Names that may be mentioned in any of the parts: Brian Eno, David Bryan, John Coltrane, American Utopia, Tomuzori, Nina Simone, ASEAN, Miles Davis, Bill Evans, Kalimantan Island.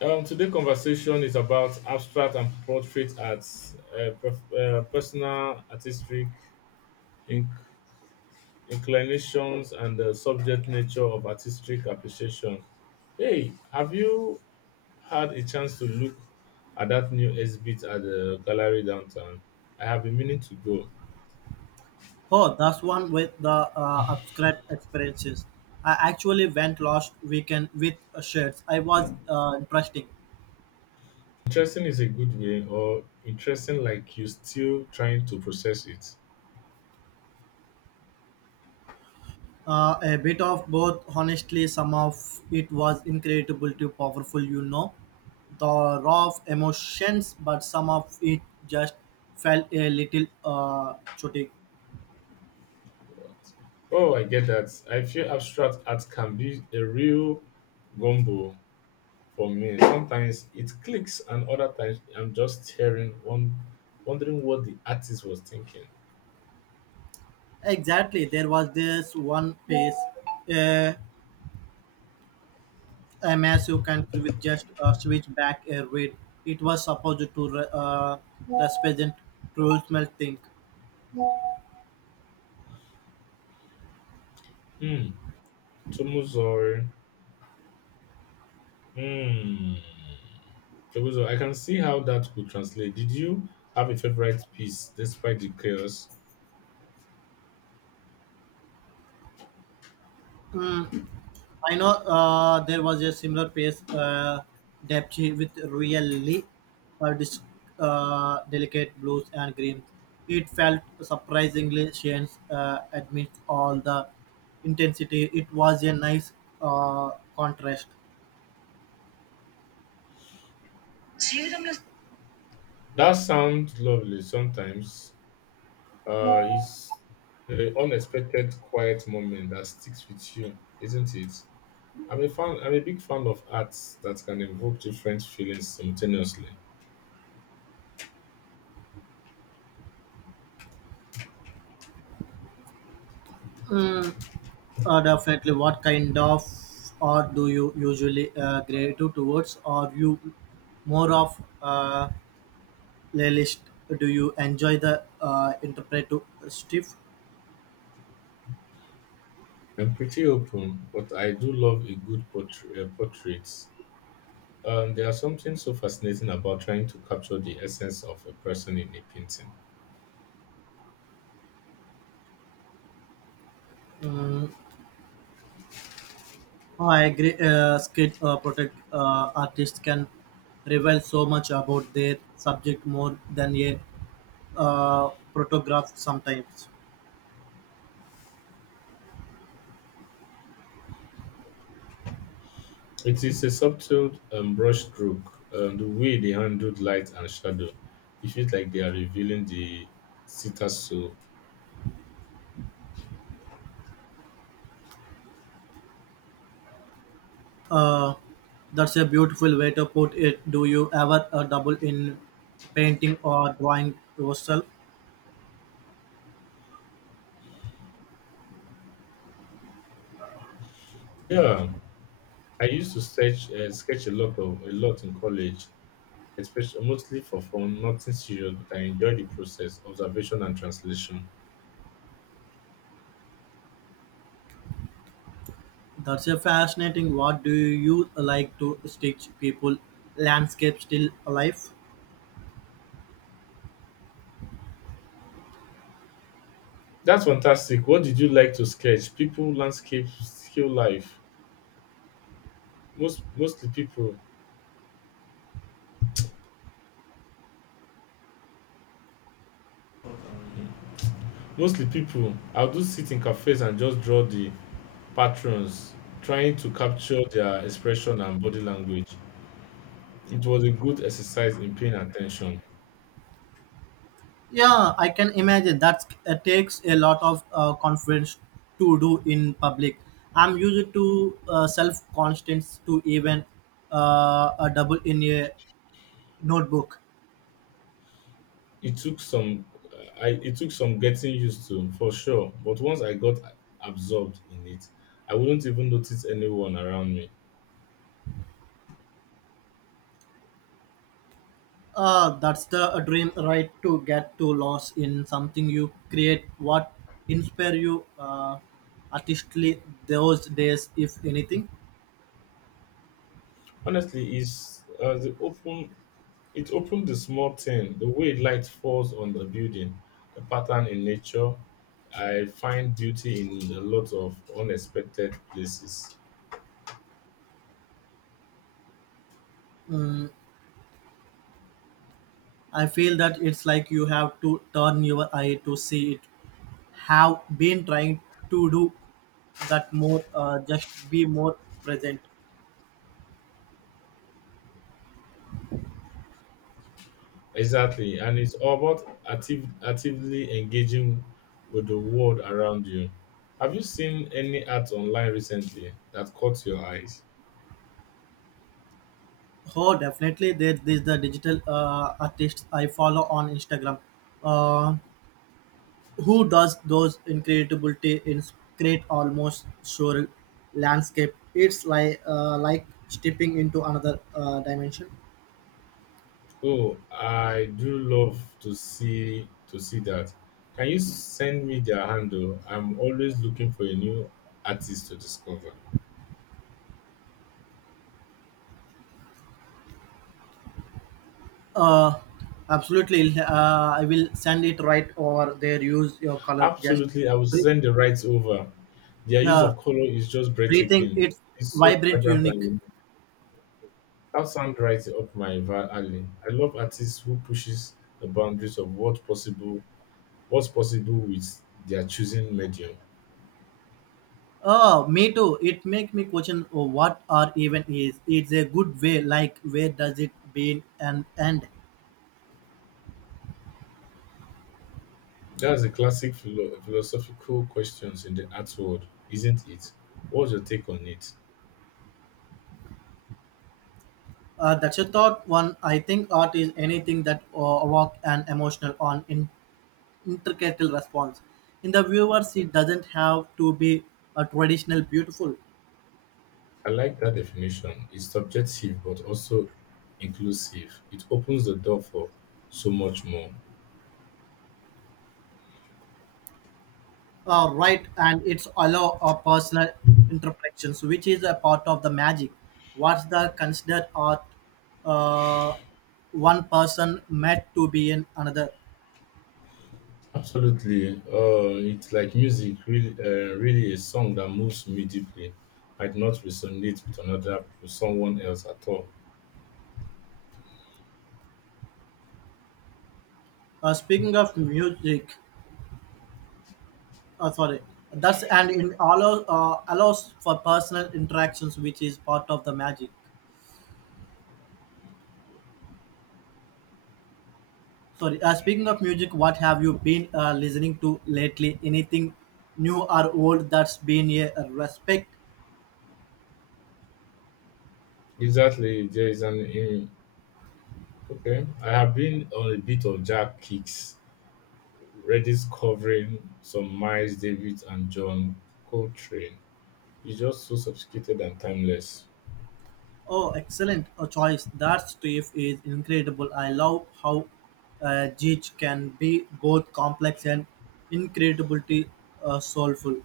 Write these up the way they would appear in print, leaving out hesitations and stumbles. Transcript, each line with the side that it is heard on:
left: Today conversation is about abstract and portrait arts, personal artistic inc- inclinations, and the subject nature of artistic appreciation. Hey, have you had a chance to look at that new exhibit at the gallery downtown? I have been meaning to go.
right: Oh, that's one with the abstract experiences. I actually went last weekend with shirts. I was interesting.
left: Interesting is a good way, or interesting like you still trying to process it?
right: A bit of both, honestly, some of it was incredible too powerful, the raw of emotions, but some of it just felt a little chotic.
left: Oh, I get that. I feel abstract art can be a real gumbo for me. Sometimes it clicks, and other times I'm just staring, one, wondering what the artist was thinking.
right: Exactly, there was this one piece, a a mass you can with just switch back a read. It was supposed to represent traditional think.
left: Hmm. Tomuzori. Hmm. Tomuzori. I can see how that could translate. Did you have a favorite piece despite the chaos?
right: Mm, I know there was a similar piece depth with really uh, dis- delicate blues and greens. It felt surprisingly Shane's amidst all the intensity. It was a nice uh, contrast.
left: That sounds lovely. Sometimes, it's the unexpected quiet moment that sticks with you, isn't it? I'm a fan. I'm a big fan of arts that can evoke different feelings simultaneously.
right: Definitely. What kind of art do you usually gravitate towards? Are you more of a playlist? Do you enjoy the interpretive stuff?
left: I'm pretty open, but I do love a good portrait. Portraits. There are something so fascinating about trying to capture the essence of a person in a painting.
right: Mm, I agree. Skid protect artists can reveal so much about their subject more than a photograph sometimes.
left: It is a subtle brushstroke. The way they handled light and shadow, it feels like they are revealing the sitter's soul.
right: Uh, that's a beautiful way to put it. Do you ever double in painting or drawing yourself?
left: Yeah, I used to sketch, sketch a lot of a lot in college, especially mostly for fun, nothing serious, but I enjoy the process, observation and translation.
right: That's a fascinating. What do you like to stitch people landscape still alive?
left: That's fantastic. What did you like to sketch? People, landscapes, still life. Mostly people. Mostly people. I'll do sit in cafes and just draw the patrons, trying to capture their expression and body language. It was a good exercise in paying attention.
right: Yeah, I can imagine that takes a lot of confidence to do in public. I'm used to self confidence to even a double in a notebook.
left: It took some I it took some getting used to for sure, but once I got absorbed in it, I wouldn't even notice anyone around me.
right: That's the dream, right? To get to lost in something you create, what inspire you artistically those days, if anything.
left: Honestly, it's it open it opened the small thing, the way light falls on the building, the pattern in nature. I find beauty in a lot of unexpected places.
right: Mm, I feel that it's like you have to turn your eye to see it. Have been trying to do that more, just be more present.
left: Exactly, and it's all about actively engaging with the world around you. Have you seen any art online recently that caught your eyes?
right: Oh, definitely. There is the digital artist I follow on Instagram, uh, who does those incredible create almost surreal landscape. It's like stepping into another dimension.
left: Oh, I do love to see that. Can you send me their handle? I'm always looking for a new artist to discover.
right: Uh, absolutely. I will send it right over there. Use your color. Just
left: Absolutely, I will
right: breathe.
left: send the rights over. Their use
right: Yeah,
left: of color is just
right: breathing.
left: breathtaking.
right: It's
left: It's so
right: vibrant,
left: vibrant and
right: unique.
left: unique. That sound right up my alley. I love artists who pushes the boundaries of what's possible, with their choosing medium.
right: Oh, me too. It make me question oh, what art even is. It's a good way. Like where does it begin and end?
left: That's a classic philosophical questions in the art world, isn't it? What's your take on it?
right: That's a thought one. I think art is anything that evoke an emotional on intricate response. In the viewers, it doesn't have to be a traditional beautiful.
left: I like that definition. It's subjective but also inclusive. It opens the door for so much more.
right: Right, and it's allow a personal interpretations which is a part of the magic what's the considered art uh, one person meant to be in another
left: Absolutely. It's like music, really a song that moves me deeply might not resonate with someone else at all.
right: speaking of music sorry that's and in allow, allows for personal interactions which is part of the magic sorry speaking of music what have you been listening to lately anything new or old that's been a respect.
left: Exactly. There is an. In- Okay. I have been on a bit of jack kicks Redis covering some Miles Davis and John Coltrane. It's just so sophisticated and timeless.
right: Oh, excellent a choice. That stuff is incredible. I love how Jeech can be both complex and incredibly soulful.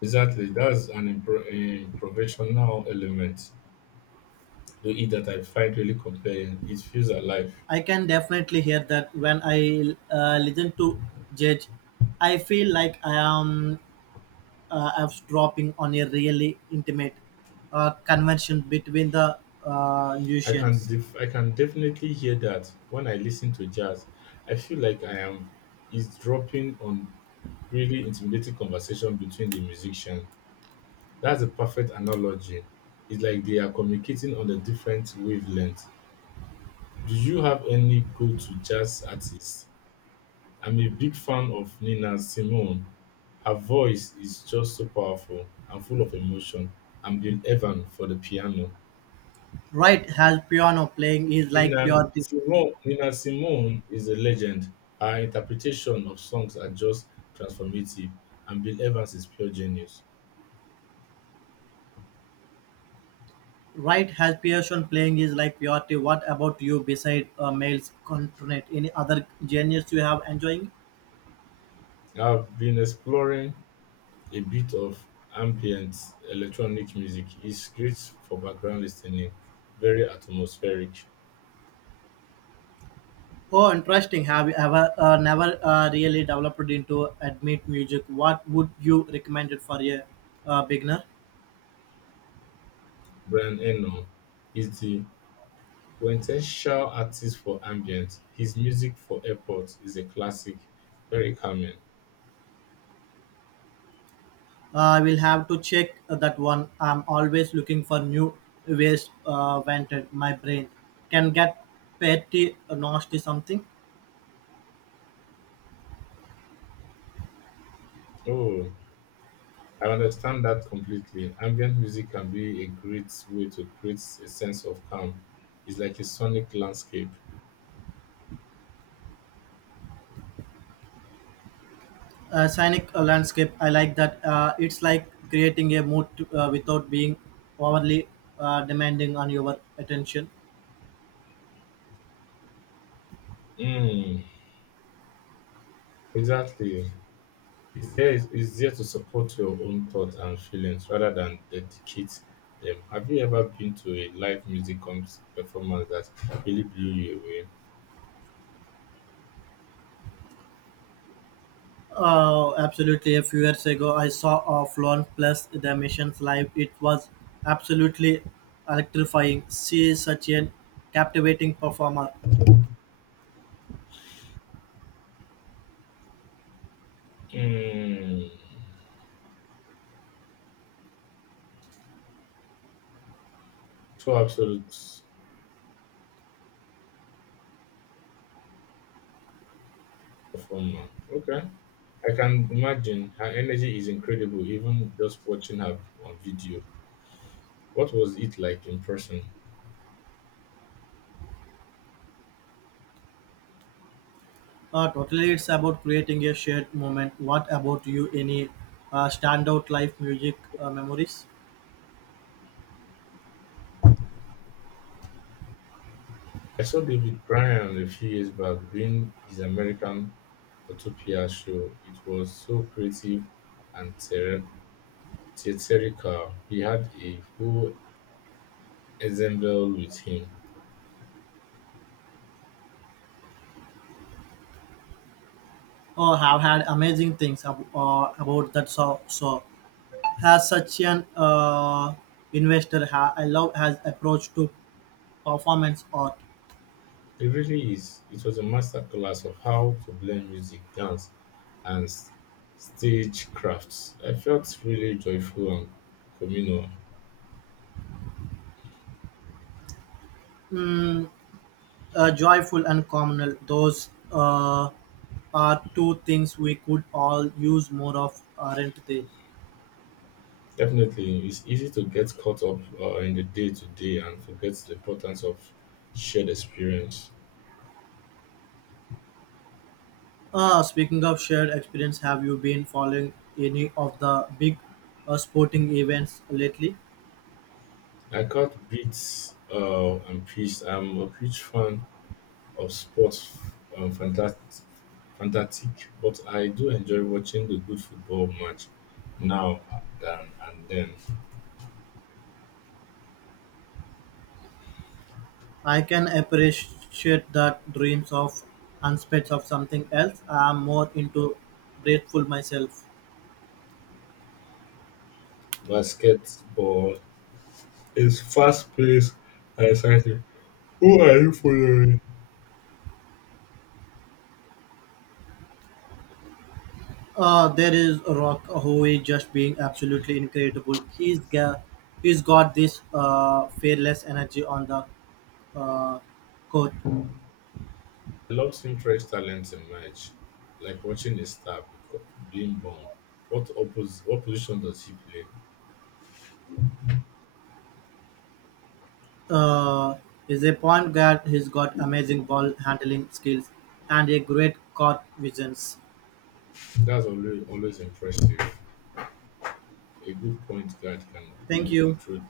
left: Exactly, that's an improvisational element to it that I find really compelling. It feels alive.
right: I can definitely hear that when I listen to Jeech. I feel like I am I'm dropping on a really intimate convention between the musicians.
left: I can definitely hear that when I listen to jazz. I feel like I am is dropping on really intimidating conversation between the musician. That's a perfect analogy. It's like they are communicating on a different wavelength. Do you have any go-to jazz artists? I'm a big fan of Nina Simone. Her voice is just so powerful and full of emotion. And Bill Evans for the piano.
right: Right, has piano playing is like pure.
left: Nina Simone is a legend. Her interpretation of songs are just transformative, and Bill Evans is pure genius.
right: Right has passion playing is like purity. What about you beside males continent? Any other genres you have enjoying?
left: I've been exploring a bit of ambient electronic music. It's great for background listening, very atmospheric.
right: Oh, interesting. Have you ever never really developed into admit music? What would you recommend it for a beginner?
left: Brian Eno is the quintessential artist for ambient. His music for airports is a classic, very calming.
right: I will have to check that one. I'm always looking for new ways vented. My brain can get petty, nasty something.
left: Oh, I understand that completely. Ambient music can be a great way to create a sense of calm. It's like a sonic landscape.
right: Scenic landscape. I like that. It's like creating a mood to, without being overly demanding on your attention.
left: Mm, exactly. It's there to support your own thoughts and feelings rather than dedicate them. Have you ever been to a live music performance that really blew you away?
right: Absolutely. A few years ago, I saw Flown Plus the missions live. It was absolutely electrifying. She is such a captivating performer.
left: Mm. Two absolutes from her. Okay. I can imagine her energy is incredible, even just watching her on video. What was it like in person?
right: Totally, it's about creating a shared moment. What about you? Any standout live music memories?
left: I saw David Bryan a few years back doing his American Utopia show. It was so creative and theatrical. He had a whole ensemble with him.
right: Oh, have had amazing things about that. Has such an investor I love has approach to performance art.
left: It really is. It was a masterclass of how to blend music, dance, and stagecraft. I felt really joyful and communal.
right: Mm, joyful and communal, those uh, are two things we could all use more of, aren't they?
left: Definitely, it's easy to get caught up in the day to day and forget the importance of shared experience.
right: Speaking of shared experience, have you been following any of the big sporting events lately?
left: I caught beats and peace. I'm a huge fan of sports, um, fantastic, fantastic, but I do enjoy watching the good football match now than and then.
right: I can appreciate that dreams of and spits of something else. I'm more into grateful myself.
left: Basketball is fast-paced and exciting. Who are you following?
right: There is Rock Howe just being absolutely incredible. He's
left: I
right: got this fearless energy on the uh, court.
left: love seeing fresh talent emerge, like watching a star being born. What, what position does he play?
right: Uh, he's a point guard. He's got amazing ball handling skills and a great court vision.
left: Always impressive. A good point guard can
right: Thank
left: really
right: you.
left: control